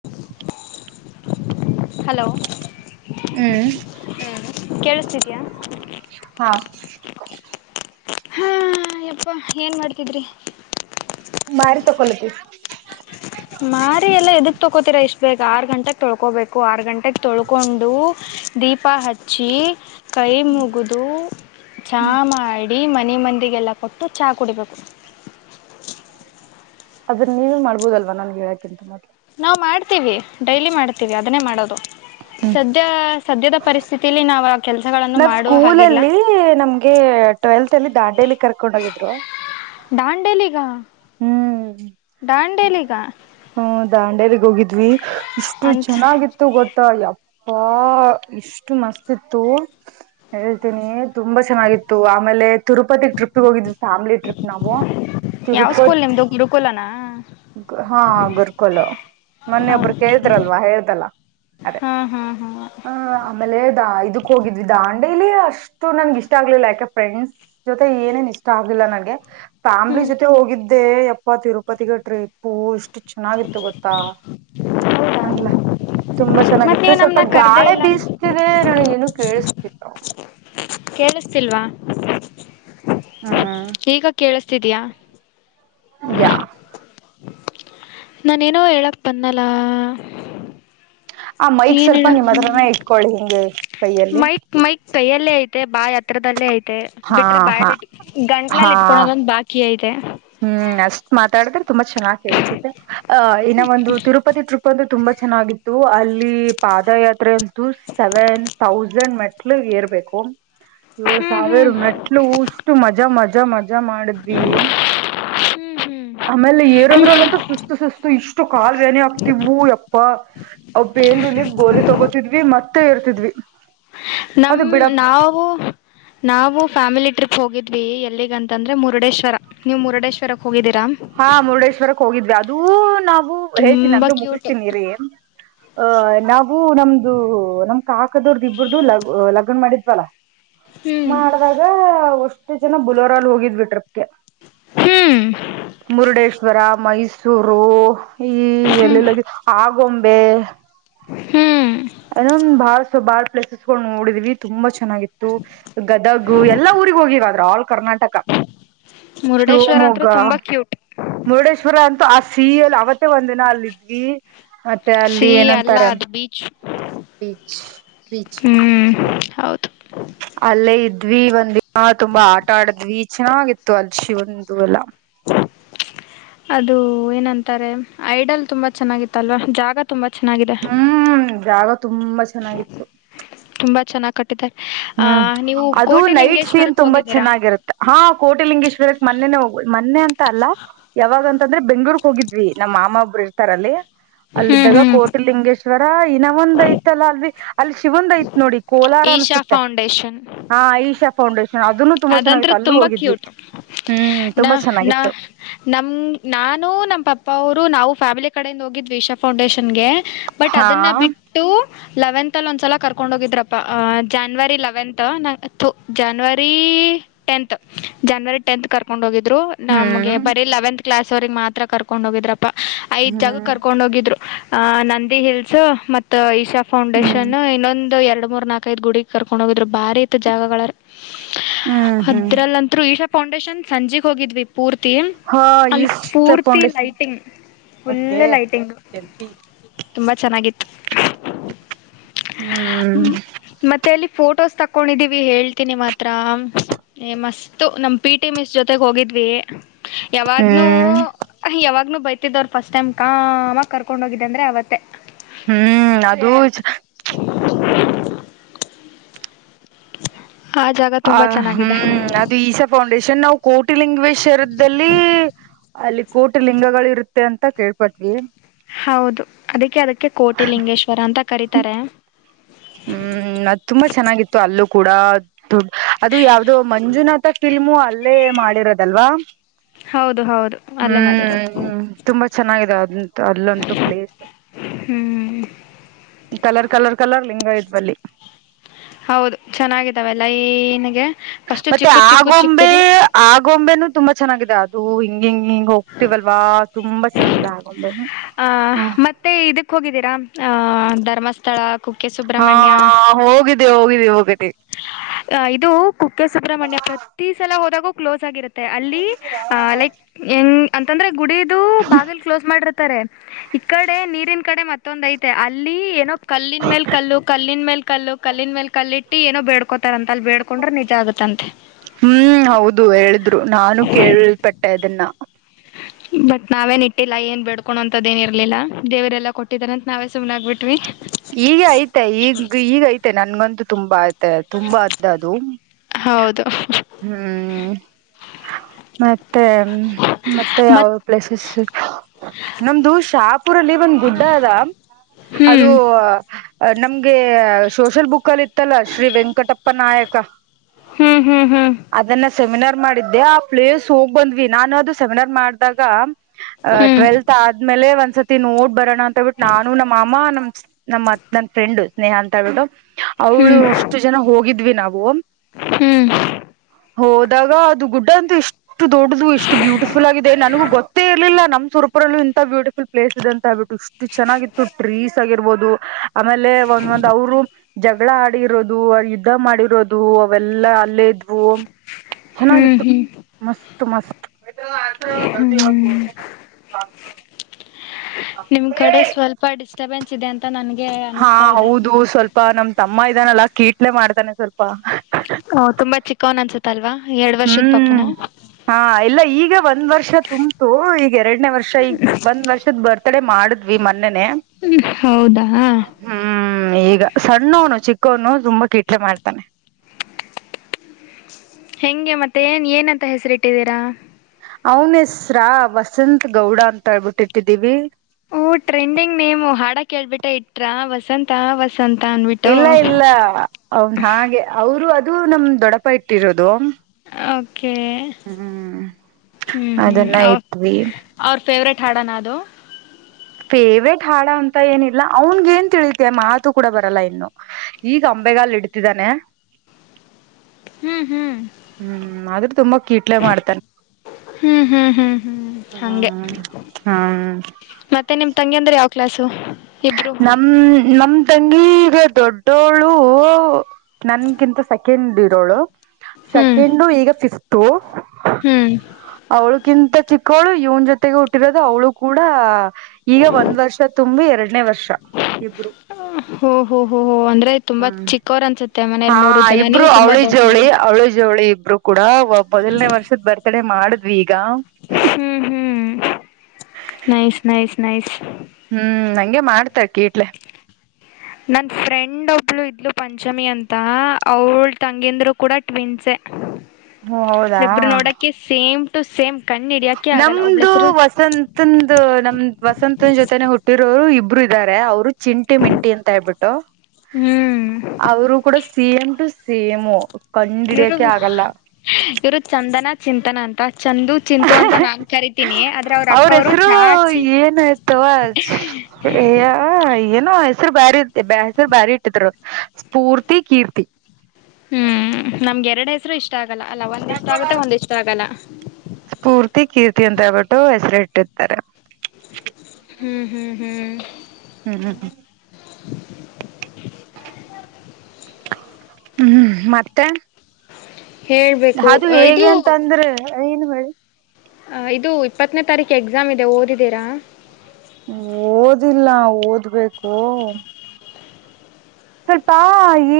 [inaudible] Hello ಹ್ಮ್ [inaudible] ಹಾ ಹಾ ಯಪ್ಪಾ ಏನ್ ಮಾಡ್ತಿದ್ರಿ ಮಾರಿ ತಕೊೊಳ್ಳತಿ ಮಾರಿ ಎಲ್ಲ ಇದಕ್ ತಕೋತೀರ ಇಷ್ಟ ಬೇಕ್ ಆರ್ ಗಂಟಕ್ ತೊಳ್ಕೋಬೇಕು ಆರ್ ಗಂಟಗ್ ತೊಳ್ಕೊಂಡು ದೀಪ ಹಚ್ಚಿ ಕೈ ಮುಗಿದ ಚಾ ಮಾಡಿ ಮನೆ ಮಂದಿಗೆಲ್ಲ ಕೊಟ್ಟು ಚಾ ಕುಡಿಬೇಕು ಹದ ಅದನ್ನ ನೀವೇ ಮಾಡ್ಬೋದಲ್ವಾ ನನ್ಗೆ ಹೇಳಕೆಂತ ಮತ್ ನಾವು ಮಾಡ್ತೀವಿ ಡೈಲಿ ಮಾಡ್ತೀವಿ ಅದನ್ನೇ ಮಾಡೋದು ಹ್ಮ್ ಸದ್ಯ ಸದ್ಯದ ಪರಿಸ್ಥಿತಿಲಿ ನಾವವು ಆ ಕೆಲ್ಸಗಳನ್ನು ನಾವ್ ಮಾಡುವ ಸ್ಕೂಲ ಹಲ್ಲ ಅಲ್ಲಿ ನಮ್ಗೆ ಟ್ವೆಲ್ತ್ ಅಲ್ಲಿ ದಾಂಡೇಲಿ ಕರ್ಕೊಂಡ್ ಹೋಗಿದ್ರು. ದಾಂಡೇಲಿಗ ಹ್ಮ್ ದಾಂಡೇಲಿಗ ಹ್ಮ ದಾಂಡೇಗ್ ಹೋಗಿದ್ವಿ ಇಷ್ಟು ಅಂತ ಚೆನ್ನಾಗಿತ್ತು ಗೊತ್ತ ತ್ತ ಅಪ್ಪಾ ಇಷ್ಟು ಮಸ್ತ್ ಇತ್ತು ಹೇಳ್ತೀನಿ. ತುಂಬಾ ಚೆನ್ನಾಗಿತ್ತು ಆಮೇಲೆ ತಿರುಪತಿ ಟ್ರಿಪ್ ಹೋಗಿದ್ವಿ ಫ್ಯಾಮಿಲಿ ಟ್ರಿಪ್ಗೆ ನಾವು. ಕೂಲ್ ತಿರುಪತಿ ನಿಮ್ದು ಗುರುಕುಲನ ಹಾ ಗುರ್ಕಲ್ ಮೊನ್ನೆೊಬ್ಬರು ಓಕೆ ಕೇಳಿದ್ರಲ್ವಾ ಹೇಳ್ದಲ್ಲ. ಅದೇ ಹಾ ಹಾ ಹಾ ಹ ಆಮೇಲೆ ದ ಇದಕ್ ಹೋಗಿದ್ವಿ ದಾ ದಂಡೇಲಿ ಅಷ್ಟು ನನ್ಗ ಇಷ್ಟ ಆಗ್ಲಿಲ್ಲ ಯಾಕೆ ಫ್ರೆಂಡ್ಸ್ ಜೊತೆ ಏನೆನ್ ಇಷ್ಟ ಆಗ್ಲಿಲ್ಲ ನನ್ಗೆ. ಫ್ಯಾಮ್ಲಿ ಹ್ಮ್ ಜೊತೆ ಹೋಗಿದ್ದೆ ಯಪ್ಪ ತಿರುಪತಿಗೆ ಟ್ರಿಪ್ಪು ಇಷ್ಟು. ಚೆನ್ನಾಗಿತ್ತು ಗೊತ್ತಾ ಅಂದ್ಲ. ಹೌದಾ ತುಂಬಾ ಮತ್ತ ಚೆನ್ನಾಗಿತ್ತು ನೀವು ಸ್ವಲ್ಪ ನಮ್ನ ಕರ್ದೇ ಗಾಳೆ ಇಲ್ಲ ಬೀಸ್ತಿದೆ ನನಗೇನು ಕೇೇಳಸ್ತಿಲ್ಲ. ಕೇಳಿಸತಿಲ್ವಾ ಹ್ಮ್ ಈಗ ಕೇಳಿಸ್ತಿದ್ಯ. ಯಾ ನಾನೇ ಏನೋ ಹೇಳಕ್ ಬನ್ನಲ್ಲ. ಆ ಮೈಕ್ ಸ್ವಲ್ಪ ನಿಮ್ಮ ಹತ್ರಾನೇ ಇಟ್ಕೊಳಿ ಹಿಂಗೆ. ಕೈಯಲ್ಲಿ ಮೈಕ್ ಮೈಕ್ ಕೈಯಲ್ಲೇ ಐತೆ ಬಾಯ್ ಹತ್ರದಲ್ಲೇ ಐತೆ. ಮತ್ತೆ ಹಾ ಬಿಟ್ರೆ ಹಾ ಬಾಯಲ್ ಇಟ್ಟ ಗಂಟ್ಲಲ್ಲಿ ಹಾ ಇಟ್ಕಳೋದೊಂದ್ ಬಾಕಿ ಐತೆ. ಹ್ಮ್ ಅಷ್ಟ್ ಮಾತಾಡಿದ್ರೆ ತುಂಬಾ ಚೆನ್ನಾಗ್ ಕೇಳ್ಸುತ್ತೆ ಆ ಇನ್ನ ಒಂದು ತಿರುಪತಿ ಟ್ರಿಪ್ ಅ ತುಂಬಾ ಚೆನ್ನಾಗಿತ್ತು ಅಲ್ಲಿ ಪಾದಯಾತ್ರೆ ಅಂತೂ ಸೆವೆನ್ ತೌಸಂಡ್ ಮೆಟ್ಲು ಎ ಇರ್ಬೇಕು ಏಳ್ ಹ್ಮ್ ಸಾವಿರ ಹ್ಮ್ ಮೆಟ್ಲುಷ್ಟು ಮಜಾ ಮಜಾ ಮಜಾ ಮಾಡಿದ್ವಿ. ಹ್ಮ್ ಹ್ಮ್ [inaudible] ಆಮೇಲೆ ಏರೋದ್ರಲ್ಲಂತೂ ಸುಸ್ತು ಸುಸ್ತು ಇಷ್ಟು ಕಾಲ್ ವ್ಯನಿ ಆಗ್ತಿವ್ವು ಯಪ್ಪ. ಬೇನ್ರುಲಿ ಗೋಲಿ ತೊಗೋತಿದ್ವಿ ಮತ್ತೆ ಇರ್ತಿದ್ವಿ. ನಮ್ ನಾವು ನಾವು. ಫ್ಯಾಮಿಲಿ ಟ್ರಿಪ್ ಹೋಗಿದ್ವಿ ಎಲ್ಲಿಗಂತಂದ್ರೆ ಮುರುಡೇಶ್ವರ ನೀವು ಮುರುಡೇಶ್ವರ. ಹಾ ಮುರುಡೇಶ್ವರಕ್ ಹೋಗಿದ್ವಿ ಅದೂ ನಾವು ಹೇಳ್ತೀನಿ ತುಂಬಾ ನಂಮ್ದು ಕ್ಯೂಟ್ ಮುಗಿಸ್ತೀನ್ ಇರಿ. ಅಹ ನಾವು ನಮ್ದು ನಮ್ ಕಾಕದವ್ರ್ದ ಇಬ್ಬ್ರ್ದು ಲಗ್ ಲಗ್ನ್ ಮಾಡಿದ್ವಲ್ಲ. ಹ್ಮ್ ಮಾಡಿದಾಗ ಒಷ್ಟು ಜನ ಬುಲೋರಲ್ ಹೋಗಿದ್ವಿ ಟ್ರಿಪ್ಗೆ. ಹ್ಮ್ ಮುರುಡೇಶ್ವರ ಮೈಸೂರು ಈ ಎಲ್ ಹ್ಮ್ ಎಲ್ ಗೊಂಬೆ ಹ್ಮ್ ಏನ ಭಾರ ಸೊ ಬಾರ ಪ್ಲೇಸಸ್ ಗಳು ನೋಡಿದ್ವಿ ತುಂಬಾ ಚೆನ್ನಾಗಿತ್ತು ಗದಗ ಎಲ್ಲ ಊರಿಗೆ ಹೋಗವ ಆದ್ರ ಆ ಕರ್ನಾಟಕ ಮುರುಡೇಶ್ವರ ಅಂತ್ರು ಶಿವಮೊಗ್ಗ ತುಂಬಾ ಕ್ಯೂಟ್ ಮುರುಡೇಶ್ವರ ಅಂತ ಆ ಸಿ ಎಲ್ ಅವತ್ತೇ ಒಂದಿನ ಅಲ್ಲ ಇದ್ವಿ ಮತ್ತೆ ಸಿ ಅಲ್ಲಿ ಅಲ್ಲ ಏನಂತಾರೆ. ಅದು ಬೀಚ್ ರಚ್ ರೀಚ್ ಹ್ಮ್ ಹೌದು ಅಲ್ಲೇ ಇದ್ವಿ ಒಂದಿನ ತುಂಬಾ ಆಟ ಆಡಿದ್ವಿ ಚೆನ್ನಾಗಿತ್ತು ಅಲ್ಶಿ ಒಂದು ಎಲ್ಲ. ಅದು ಏನಂತಾರೆ ಐಡಲ್ ತುಂಬಾ ಚೆನ್ನಾಗಿತ್ತ ಅಲ್ವಾ ಜಾಗ. ತುಂಬಾ ಚೆನ್ನಾಗಿದೆ ಹ್ಮ್ ಜಾಗ ತುಂಬಾ ಚೆನ್ನಾಗಿತ್ತು. ತುಂಬಾ ಚೆನ್ನಾಗ್ ಕಟ್ಟಿದ್ದಾರೆ ಆ ಹ್ಮ್ ನೀವು ಅದು ನೈಟ್ ಸೀನ್ ಕೋಟೆಲಿಂಗೇಶ್ವರಕ್ ತುಂಬಾ ಹೋಗಿದ್ದೀರಾ ಚೆನ್ನಾಗಿರುತ್ತೆ. ಹಾ ಕೋಟೆಲಿಂಗೇಶ್ವರಕ್ ಮೊನ್ನೆನೆ ಹೋಗ್ಬುದು. ಮೊನ್ನೆ ಅಂತ ಅಲ್ಲ ಯಾವಾಗ ಅಂತಂದ್ರೆ ಬೆಂಗ್ಳೂಕ್ ಹೋಗಿದ್ವಿ ನಮ್ಮ ಮಾಮ ಒಬ್ಬರು ಇರ್ತಾರ ಅಲ್ಲಿ. ಹ್ಮ್ ಅಲ್ಲಿದ್ದಾಗ ಹ್ಮ್ ಕೋಟಿಲಿಂಗೇಶ್ವರ ಇನ ಒಂದ್ ಐತಲ್ಲ ಅಲ್ ಅಲ್ಲಿ ಶಿವಂದ್ ಐತ್ ನೋಡಿ ಕೋಲ್. ಈಶಾ [unintelligible] ಫೌಂಡೇಶನ್. ಈಶ ಫೌಂಡೇಶನ್. ಅದನ್ನು ತುಂಬಾ ಅದಂತದ ಚೆನ್ನಾಗಿತ್ತು ಅಲ್ಲೂ ತುಂಬಾ ಹೋಗಿದ್ವಿ ಕ್ಯೂಟ್ ಹ್ಮ್ ನ ತುಂಬಾ ನ ಚೆನ್ನಾಗಿತ್ತು ನಮ್ ನಾ. ನಾನು ನಮ್ಮ ಪಪ್ಪ. ನಾವು ಫ್ಯಾಮಿಲಿ ಕಡಿಂದ ಹೋಗಿದ್ವಿ ವಿಶಾ ಫೌಂಡೇಶನ್ ಗೆ ಬಟ್ ಹಾ ಅದನ್ನ ಬಿಟ್ಟು. ಲೆವೆಂತ್ ಅಲ್ಲಿ ಒಂದ್ಸಲ ಕರ್ಕೊಂಡ್ ಹೋಗಿದ್ರಪ್ಪ ಜಾನ್ವರಿ ಲೆವೆಂತ್ ನ ಜನ್ವರಿ. ಟಂತ್ ಜನ್ವರಿ ಟೆಂತ್ ಕರ್ಕೊಂಡ್ ಹೋಗಿದ್ರು ನಮ್ಗೆ ಹ್ಮ್ ಬರೀ ಲೆವೆಂತ್. ಕ್ಲಾಸ್ ಅವರೆಗ್ ಮಾತ್ರ ಕರ್ಕೊಂಡ್ ಹೋಗಿದ್ರಪ್ಪಾ ಐದ್ ಜಾಗ ಹ್ಮ್ ಕರ್ಕೊಂಡ್ ಹೋಗಿದ್ರು. ಅ ನಂದಿ ಹಿಲ್ಸ್ ಮತ್ತ ಇಶಾ ಹ್ಮ್ ಫೌಂಡೇಶನ್ ಇನ್ನೊಂದು ಎರಡು. ಮೂರ್ ನಾಲ್ಕೈದು ಗುಡ ಕರ್ಕೊಂಡ್ ಹೋಗಿದ್ರು ಬಾರಿ ತ ಜಾಗಗಳಾರ ಹ್ಮ್ ಹ್ಮ್ ಅದ್ರಲ್ಲಂತರು ಈ. ಫೌಂಡೇಶನ್ ಸಂಜೆಗ್ ಹೋಗಿದ್ವಿ ಪೂರ್ತಿ ಹಾ ಅಲ್ಲಿ ಈಸ್ಟ್ ಪೂರ್ತಿ ಫೌಂಡೇಶನ್ ಲೈಟಿಂಗ್. ಫುಲ್ ಬಗ್ಗೆ ಲೈಟಿಂಗ್ ಕೆಂಪಿ ತುಂಬಾ ಚೆನ್ನಾಗಿತ್ತು. ಹ್ಮ್. ಮತ್ತೆ ಅಲ್ಲಿ ಫೋಟೋಸ್ ತಕೊಂಡಿದ್ದೀವಿ ಹೇಳ್. ನಿಮ್ಮ ಮಾತ್ರ ನೀ ಮಸ್ತು ನಮ್ ಪಿ ಟಿ ಮಿಸ್ ಜೊತೆಗೆ ಹೋಗಿದ್ವಿ. ಯಾವಾಗ್ನು ಹ್ಮ್ ಯಾವಾಗ್ನು. ಬೈತಿದ್ದವರು ಫಸ್ಟ್ ಟೈಮ್ ಕಾಮ ಕರ್ಕೊಂಡ್ ಹೋಗಿದ್ದಂದ್ರೆ ಅವತ್ತೇ. ಹ್ಮ್ ಅದು. [unintelligible] ಆ ಜಾಗ ಆ ತುಂಬಾ ಚೆನ್ನಾಗಿದೆ ಹ್ಮ್ ಅದು ಈಸಾ ಫೌಂಡೇಶನ್ ನಾವು ಕೋಟಿ ಲಲಿಂಗವೇಶ್ವರದಲ್ಲಿ. ಅಲ್ಲಿ ಕೋಟಿ ಲಿಂಗಗಳ ಇರುತ್ತೆ ಅಂತ ಕೇಳ್ಪಟ್ವಿ. ಹೌದು ಅದಕ್ಕೆ ಅದಕ್ಕೆ ಕೋಟಿ ಲಿಂಗೇಶ್ವರ ಅಂತ ಕರತಾರೆ. ಹ್ಮ್ ಅದ್ ತುಂಬಾ ಚೆನ್ನಾಗಿತ್ತು ಅಲ್ಲೂ ಕೂಡ ದು ಅದು ಯಾವ್ದೋ ಮಂಜುನಾಥ. ಫಿಲ್ಮು ಅಲ್ಲೇ ಮಾಡಿರೋದಲ್ವಾ. ಹೌದು ಹೌದು ಅಲ್ಲೇ ಮಾಡಿರೋದು. ಅಲ್ಲೊಂತು ಪ್ಲೇಸ್ ಹ್ಮ್ ಕಲರ್ ಕಲರ್ ಕಲರ್. ಲಿಂಗ ಇದ್ವಲ್ಲಿ. ಹೌದು ಚೆನ್ನಾಗಿದ್ದಾವೆಲ್ಲ ಈನಗೆ. ಮತ್ತೆ ಆಗೊಂಬೆ ಆಗೊಂಬೆನು ತುಂಬಾ ಚೆನ್ನಾಗಿದೆ ಅದು ಹ. ಹಿಂಗ ಹಿಂಗ್ ಹೋಗ್ತಿವಲ್ವಾ ತುಂಬಾ ಚೆನ್ನಾಗಿದೆ ಆಗೊಂಬೆ. ಆ ಮತ್ತೆ ಇದಕ್ ಹೋಗಿದ್ದೀರಾ ಆಹ ಧರ್ಮಸ್ಥಳ. ಕುಕ್ಕೆ ಹಾ ಸುಬ್ರಹ್ಮಣ್ಯ ಹೋಗಿದ್ದಿ ಹೋಗಿದ್ದಿ ಹೋಗಬೇಕ. ಅ ಇದು ಕುಕ್ಕೆ ಸುಬ್ರಹ್ಮಣ್ಯ ಪ್ರತಿ ಸಲ ಹೋದಾಗೂ ಕ್ಲೋಸ್ ಆಗಿರುತ್ತೆ. ಮತ್ತ ಅಲ್ಲಿ ಲೈಕ್ ಹೆಂಗ. ಅಂತಂದ್ರೆ ಗುಡಿದು ಬಾಗಿಲ್ ಕ್ಲೋಸ್ ಮಾಡಿರ್ತಾರೆ ಈ ಕಡೆ ನೀರಿನ್ ಕಡೆ ಮತ್ತೊಂದ ಐತೆ ಅಲ್ಲಿ. ಏನೋ ಕಲ್ಲಿನ್ ಮೇಲ್ ಕಲ್ಲು ಕಲ್ಲಿನ್ ಮೇಲ್ ಕಲ್ಲು ಕಲ್ಲಿನ್ ಮೇಲ್ ಕಲ್ಲಿಟ್ಟು ಏನೋ ಬೇಡ್ಕೋತಾರಂತ. ಅಲ್ಲಿ ಬೇಡ್ಕೊಂಡ್ರೆ ನಿಜ ಆಗುತ್ತಂತೆ ಹ್ಮ್ ಹೌದು ಹೇಳಿದ್ರು ನಾನು ಕೇಲ್ಪಟ್ಟೆ ಇದನ್ನ. ಬಟ್ ನಾವೇನ್ ಇಟ್ಟಿಲ್ಲ ಏನ್ ಬೆಡ್ಕೊ ಅಂತದ ಏನ್ ಇರ್ಲಿಲ್ಲ ದೇವ್ರರೆಲ್ಲಾ ಕೊಟ್ಟಿದಾರಂತ ನಾವೇ ಸುಮನೆನಾಗಗ್ಬಿಟ್ವಿ. ಈಗ ಐ್ತೆ ಈಗ ಈಗಐತೆ ನನ್ಗಂತೂ ತುಂಬಾ ಆಐ್ತೆ ತುಂಬಾ ಅ ಅದು. ಹೌದು. ಹ ಮತ್ತೆ ಮತ್ತೆ ಯಾವ ಮತ್ ಪ್ಲೇಸಸ್ ನಮ್ದು ಶಾಪ್. ಒಂದ ಗುಡ್ಡ ಅದ ಅದು. ಹ್ಮ್ ನಮ್ಗೆ ಸೋಷಲ್ ಬುಕ್ಲ್ಲಿ ಇತ್ತಲ್ಲಾ ಶ್ರೀ ವೆಂಕಟಪ್ಪ ನಾಯಕ ಹ್ಮ್ ಹ್ಮ್ ಹ್ಮ್ ಅದನ್ನ ಸೆಮಿನಾರ್ ಮಾಡಿದ್ದೆ ಆ ಪ್ಲೇಸ್ ಹೋಗ್ ಬಂದ್ವಿ ನಾನು ಅದು ಸೆಮಿನಾರ್ ಮಾಡಿದಾಗ ಅಹ ಹ್ಮ್ ಟ್ವೆಲ್ತ್ ಆದ್ಮೇಲೆ ಒಂದ್ಸತಿ ನೋಡ್ ಬರೋಣ ಅಂತೇಳ್ಬಿಟ್ಟು ನಾನು ನಮ್ಮ ಅಮ್ಮ ನಮ್ ನಮ್ಮತ್ ನನ್ ಫ್ರೆಂಡ್ ಸ್ನೇಹಾ ಅಂತ ಹೇಳ್ಬಿಟ್ಟು ಅವ್ಳು ಹ್ಮ್ ಅಷ್ಟು ಜನ ಹೋಗಿದ್ವಿ ನಾವು ಹ್ಮ್ ಹೋದಾಗ ಅದು ಗುಡ್ಡ ಅಂತೂ ಇಷ್ಟು ದೊಡ್ಡದು ಇಷ್ಟು ಬ್ಯೂಟಿಫುಲ್ ಆಗಿದೆ ನನಗೂ ಗೊತ್ತೇ ಇರ್ಲಿಲ್ಲ ನಮ್ ಸುರ್ ಇುರಲ್ಲ ಇಂತ್ಯಟಿಫುಲ್ ಪ್ಲೇಸ್ ಅ ಹೇಳ್ಬಿಟ್ಟು ಇಷ್ಟ ಚೆನ್ನಾಗಿತ್ತು ಟ್ರೀಸ್ ಆಗಿರ್ಬೋದು ಆಮೇಲೆ ಒಂದ ಒಂದ್ ಅವರು ಜಗಳ ಆಡಿರೋದು ಯುದ್ಧ ಮಾಡಿರೋದು ಅವೆಲ್ಲಾ ಅಲ್ಲೇ ಇದ್ವು ಹ್ಮ್ ಚೆನ್ನಾಗಿತ್ತು ಹ್ಮ್ ಮಸ್ತ್ ಮಸ್ತ್ ಮ ಆ ಜಿ ಹೊ ನಿಮ್ ಕಡೆ ಸ್ವಲ್ಪ ಡಿಸ್ಟರ್ಬೆನ್ಸ್ ಇದೆ ಅಂತ ನನ್ ಹಾ ಹೌದು ಸ್ವಲ್ಪ ನಮ್ ತಮ್ಮ ಇದಾನಲ್ಲಾ ಕೀಟ್ಲೆ ಮಾಡ್ತಾನೆ ಸ್ವಲ್ಪ ಕನ್ ಅನ್ಸತ್ತ ಅಲ್ವಾ ಎರಡ್ ವರ್ಷದ ಪಾಪುನು ಹ್ಮ್ ಹಾ ಎಲ್ಲ ಈಗ ಒಂದ್ ವರ್ಷ ತುಂಬತು ಈಗ ಎರಡನೇ ವರ್ಷ ಈಗ ಒಂದ್ ವರ್ಷದ ಬರ್ತಡೆ ಮಾಡ ಮಾಡ್ವಿ ಮೊನ್ನ ಹೌದಾ ಹ್ಮ ಈಗ ಸಣ್ಣವನು ಚಿಕ್ಕವನು ತುಂಬಾ ಕಿಟ್ಲೆ ಮಾಡ್ತಾನೆ ಹೆಂಗೆ ಮತ್ತೆನ್ ಏನಂತ ಹೆಸರಿ ಇಟ್ಟಿದ್ದೀರಾ ಅವನ್ ಹೆಸ್ರಾ ವಸತ್ ಗೌಡ ಅಂತ ಹೇಳ್ಬಿಟ್ಟಿಟ್ಟಿದ್ದೀವಿ ಹ ಟ್ರೆಂಡಿಂಗ್ ನೀೇವು್ ಹಾಡ ಕೇಳ್ಬಿಟ್ಟ ಇಟ್ರ ವಸಂತ ವಸಂತ ಅನ್ಬಿಟ್ಟು. ಇಲ್ಲ ಇಲ್ಲ ಅವನ್ ಹಾಗೆ ಅವರು ಅದು ನಮ ದೊಡಪ ಇಟ್ಟಿರೋದು ಹ್ಮ್ ಹ್ಮ್ ಹ್ಮ್ ಅದನ್ನ ಇಟ್ವಿ ಅವ ಫೇವ್ರೇಟ್ ಹಾಡ ನದು ಫೇವ್ರೇಟ್ ಹಾಡ ಅಂತ ಏನಿಲ್ಲ ಅವನ್ಗ ಏನ್ ತಿಳಿತ ಮಾತು ಕೂಡ ಬರಲ್ಲ ಇನ್ನು ಈಗ ಅಂಬೆ ಅಂಬೆ ಗಾಲು ಇಡ್ತಿದ್ದಾನೆ ಹ್ಮ್ ಹ್ಮ್ ಹ್ಮ್ ಆದ್ರೂ ತುಂಬಾ ಕೀಟ್ಲೆ ಮಾಡ್ತಾನೆ ಹ್ಮ್ ಹ್ಮ್ ಹ್ಮ್ ಹ್ಮ್ ಹಂಗೆ ಹ್ಮ ಹ್ಮ ಮತ್ತೆ ನಿಮ್ ತಂಗಿ ಅಂದ್ರ ಯಾವ ಕ್ಲಾಾಸು ನಮ ನಮ ತಂಗಿ ಈಗ ದೊಡ್ಡೋಳು ನನ್ಗಿಂತ ಸೆಕೆಂಡ್ ಇರೋಳು ಹ್ಮ್ ಸೆಕೆಂಡು ಈಗ ಫಿಫ್ತು ಹ್ಮ್ ಕ್ಕಿಂತ ಚಿಕ್ಕವಳು ಇವ್ನ ಜೊತೆಗೆ ಹುಟ್ಟಿರೋದು ಅವಳು ಕೂಡ ಈಗ ಒಂದ್ ವರ್ಷ ತುಂಬಿ ಎರಡನೇ ವರ್ಷ ಷ ಇಬ್ರು ಹ ಹ ಹ್ಮ್ ಹಾ ಜನ ಇಬ್ರು ನೀವು ತುಂಬಾ ಅವಳಿ ಜೋಳಿ ದೊಡ್ಡವರು ಅವಳಿ ಜೋಳಿ ಇಬ್ರು ಕೂಡ ಮೊದಲನೇ ವರ್ಷದ ಬರ್ತಡೆ ಮಾಡಿದ್ವಿ ಈಗ ಹ್ಮ್ ಹ್ಮ್ ನೈಸ್ ನೈಸ್ ನೈಸ್ ಹ್ಮ್ ಹಂಗೆ ಮಾಡ್ತಾರೆ ಕೀಟ್ಲೆ ನನ್ನ ಫ್ರೆಂಡ ಒಬ್ಳು ಇದ್ಲು ಪಂಚಮಿ ಅಂತ ಅವಳ ತಂಗಂದ್ರರು ಕೂಡ ಟ್ವಿನ್ಸೆ ಓ ಹೌದಾ ಬ್ರು ನೋಡಕ ಸೇಮ್ ಟು ಸೇಮ್ ಕಣ್ ಹಿಡಿಯಕೆ ಆಗಲ್ಲ ಒಬ್ಳ ನಮ್ದು ಹೆಸರು ವಸಂತಂದ ನಮ್ದ್ ವಸಂತನ್ ಜೊತೆನೆ ಹುಟ್ಟಿರೋರು ಇಬ್ ಒಬ್ರು ಇದ್ದಾರೆ ಅವರು ಚಿಂಟಿ ಮಿಂಟಿ ಅಂತ ಹೇಳ್ಬಿಟ್ಟು ಹ್ಮ್ ಅವರು ಕೂಡ ಸಿಎಂ ಟು ಸಿೇಎಮು ಇವರು ಇವ್ರು ಚಂದನ ಚಿಂತನ ಅಂತ ಚೆಂದ ಚಿಂತು ಅಂತ ನಾ ಕರಿತೀನಿ ಆದ್ರೆ ಅವ್ರ ಅಕ್ಕ ಅವರು ಚಾಚಿ ಎಯ ಇೇ ನ ಹೆಸರು ಬಾರಿ ಇತ್ತ ಹೆಸರು ಬಾರಿ ಇಟ್ಟಿದರು ಸ್ಫೂರ್ತಿ ಕೀರ್ತಿ ಹ್ಮ್ ನಮ್ಗೆ ಎರಡ್ ಹೆಸರು ಇಷ್ಟ ಇಷ್ಟ ಆಗಲ್ಲ ಅಲ್ಲ ಒಂದ್ ಇಷ್ಟ ಆಗತ್ತೆ ಒಂದ್ ಇಷ್ಟ ಆಗಲ್ಲ ದಯವಿಟ್ಟು ಹೆಸರು ಇಟ್ಟಿರ್ತಾರೆ [inaudible] ಹ್ಮ್ ಹ್ಮ್ ಹ್ಮ್ ಹ್ಮ್ ಹ್ಮ [inaudible] ಹ್ಮ್ ಮತ್ತೆ ಹೇಳ್ಬೇಕು ಅದು ಇದು ಹೇಗೆ ಅಂತ ಅಂದ್ರೆ ಏನ್ ಮಾಡಿ ಅ ಇದು ಇಪ್ಪತ್ತನೇ ತಾರೀಕು ಎಕ್ಸಾಮ್ ಇದೆ ಓದಿದ್ದೀರಾ ಓದಿಲ್ಲ ಓದ್ಬೇಕು ಸ್ವಲ್ಪ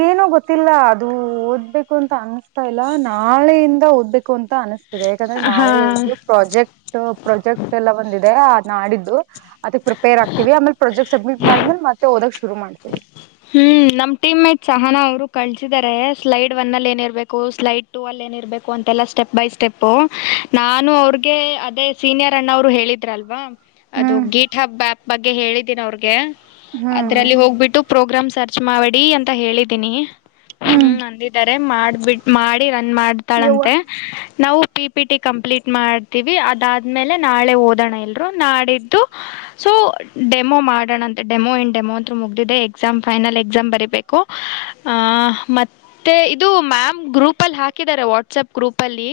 ಏನೂ ಗೊತ್ತಿಲ್ಲ ಅದು ಓದ್ಬೇಕು ಅಂತ ಅನ್ಸ್ತಾ ಇಲ್ಲ ನಾಳೆಯಿಂದ ಓದ್ಬೇಕು ಅಂತ ಅನಿಸ್ತದೆ ಯಾಕಂದ್ರೆ ನಾಳೆ ಹಾ ಇಡು ಪ್ರಾಜೆಕ್ಟ್ ಪ್ರಾಜೆಕ್ಟ್ ಎಲ್ಲ ಒಂದಿದೆ ನಾಡಿದ್ದು ಅದಕ್ ಪ್ರಿಪೇರ್ ಆಗ್ತಿೀವಿ ಆಮೇಲೆ ಪ್ರೊಜೆಕ್ಟ್ ಸಬ್ಮಿಟ್ ಮಾಡಿದ್ಮೇಲೆ ಮತ್ತೆ ಹಓದಾಗಕ್ ಶುರು ಮಾಡ್ತೀವಿ ಹ್ಮ್ ನಮ್ ಟೀಮ್ ಮೇಟ್ ಚಹಾನ ಅವ್ರು ಕಳಸಿದ್ದಾರೆ ಸ್ಲೈಡ್ ಒನ್ ಅಲ್ಲಿ ಏನಿರ್ಬೇಕು ಸ್ಲೈಡ್ ಟೂ ಅಲ್ಲಿ ಏನಿರ್ಬೇಕು ಅಂತೆಲ್ಲಾ ಸ್ಟೆಪ್ ಬೈ ಸ್ಟೆಪ್ ನಾನು ಅವ್ರಗೆ ಅದೇ ಸೀನಿಯರ್ ಅಣ್ಣ ಅವ್ರು ಹೇಳಿದ್ರ ಅಲ್ವಾ. ಅದು ಹ್ಮ್ ಗೀಟ್ ಹಬ್ಬಪ್ ಬಗ್ಗೆ ಹೇಳಿದೀನಿ ಅವ್ರಗೆ ಹ್ಮ್ ಅದ್ರಲ್ಲಿ ಹೋಗ್ಬಿಟ್ಟು ಪ್ರೋಗ್ರಾಮ್ ಸರ್ಚ್ ಮಾಡಿಡಿ ಅಂತ ಹೇಳಿದೀನಿ ಹ್ಮ್ ಅಂದಿದ್ದಾರೆ ಮಾಡಬಿಟ್ ಮಾಡಿ ರನ್ ಯವ್ವ ಮಾಡ್ತಾಳಂತೆ ನಾವು ಪಿ ಪಿ ಟಿ ಕಂಪ್ಲೀಟ್ ಮಾಡ್ತೀವಿ ಅದಾದಮೇಲೆ ನಾಳೆ ಓದೋಣ ಇಲ್ರು ನಾಡಿದ್ದು ಸೊ ಡೆಮೋ ಮಾಡೋಣ ಅಂತ ಡೆಮೋ ಇನ್ ಡೆಮೋ ಅಂತೂ ಮುಗ್ದಿದೆ ಎಸಾಮ್ ಫೈನಲ್ ಎಕ್ಸಾಮ್ ಬರೀಬೇಕು ಆ ಮತ್ತೆ ಇದು ಮ್ಯಾಮ್ ಗ್ರೂಪ್ ಅಲ್ಲಿ ಹಾಕಿ ಹ ವಾಟ್ಸ್ಪ್ ಗ್ರೂಪ್ ಅಲ್ಲಿ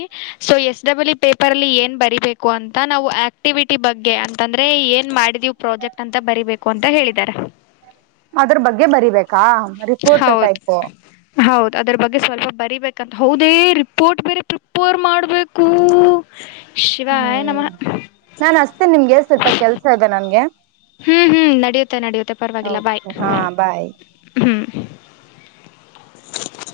ಸೊ ಎಸ್ ಡಬ್ಲ್ ಪೇಪರ್ ಅಲ್ಲಿ ಏನ್ ಬರಿೀಬೇಕು ಅಂತ ನಾವು ಆಕ್ಟಿವಿ ಟಿ ಬಗ್ಗೆ ಅಂತಂದ್ರೆ ಏನ್ ಮಾಡಿದೀವ ಪ್ರಾಜೆಕ್ಟ್ ಅಂತ ಬರಿಬೇಕು ಅಂತ ಹೇಳಿದಿದ್ದಾರೆ ಅದ್ರ ಬಗ್ಗೆ ಬರಿಬೇಕಾ ರಿಪೋರ್ಟ್ ಹೌದು ಟೈಪ್ ಹೌದು ಅದ್ರ ಬಗ್ಗೆ ಸ್ವಲ್ಪ ಬರಿಬೇಕಂತ ಹೌದೇ ರಿಪೋರ್ಟ್ ಬೇರೆ ಪ್ರಿಪೇರ್ ಮಾಡ್ಬೇಕು ಹ್ಮ್ ನಾ ಅಸ್ತೇನೆ ನಿಮ್ಗೆ ಸ್ವಲ್ಪ ಕೆಲ್ಸ ಇದೆ ನನ್ಗೆ ಹ್ಮ್ ಹ್ಮ್ ನಡೆಯುತ್ತೆ ನಡೆಯುತ್ತೆ ಪರವಾಗಿಲ್ಲ ಬಾಯ್ ಓಕೆ ಹಾ ಬಾಯ್ ಹ್ಮ [inaudible]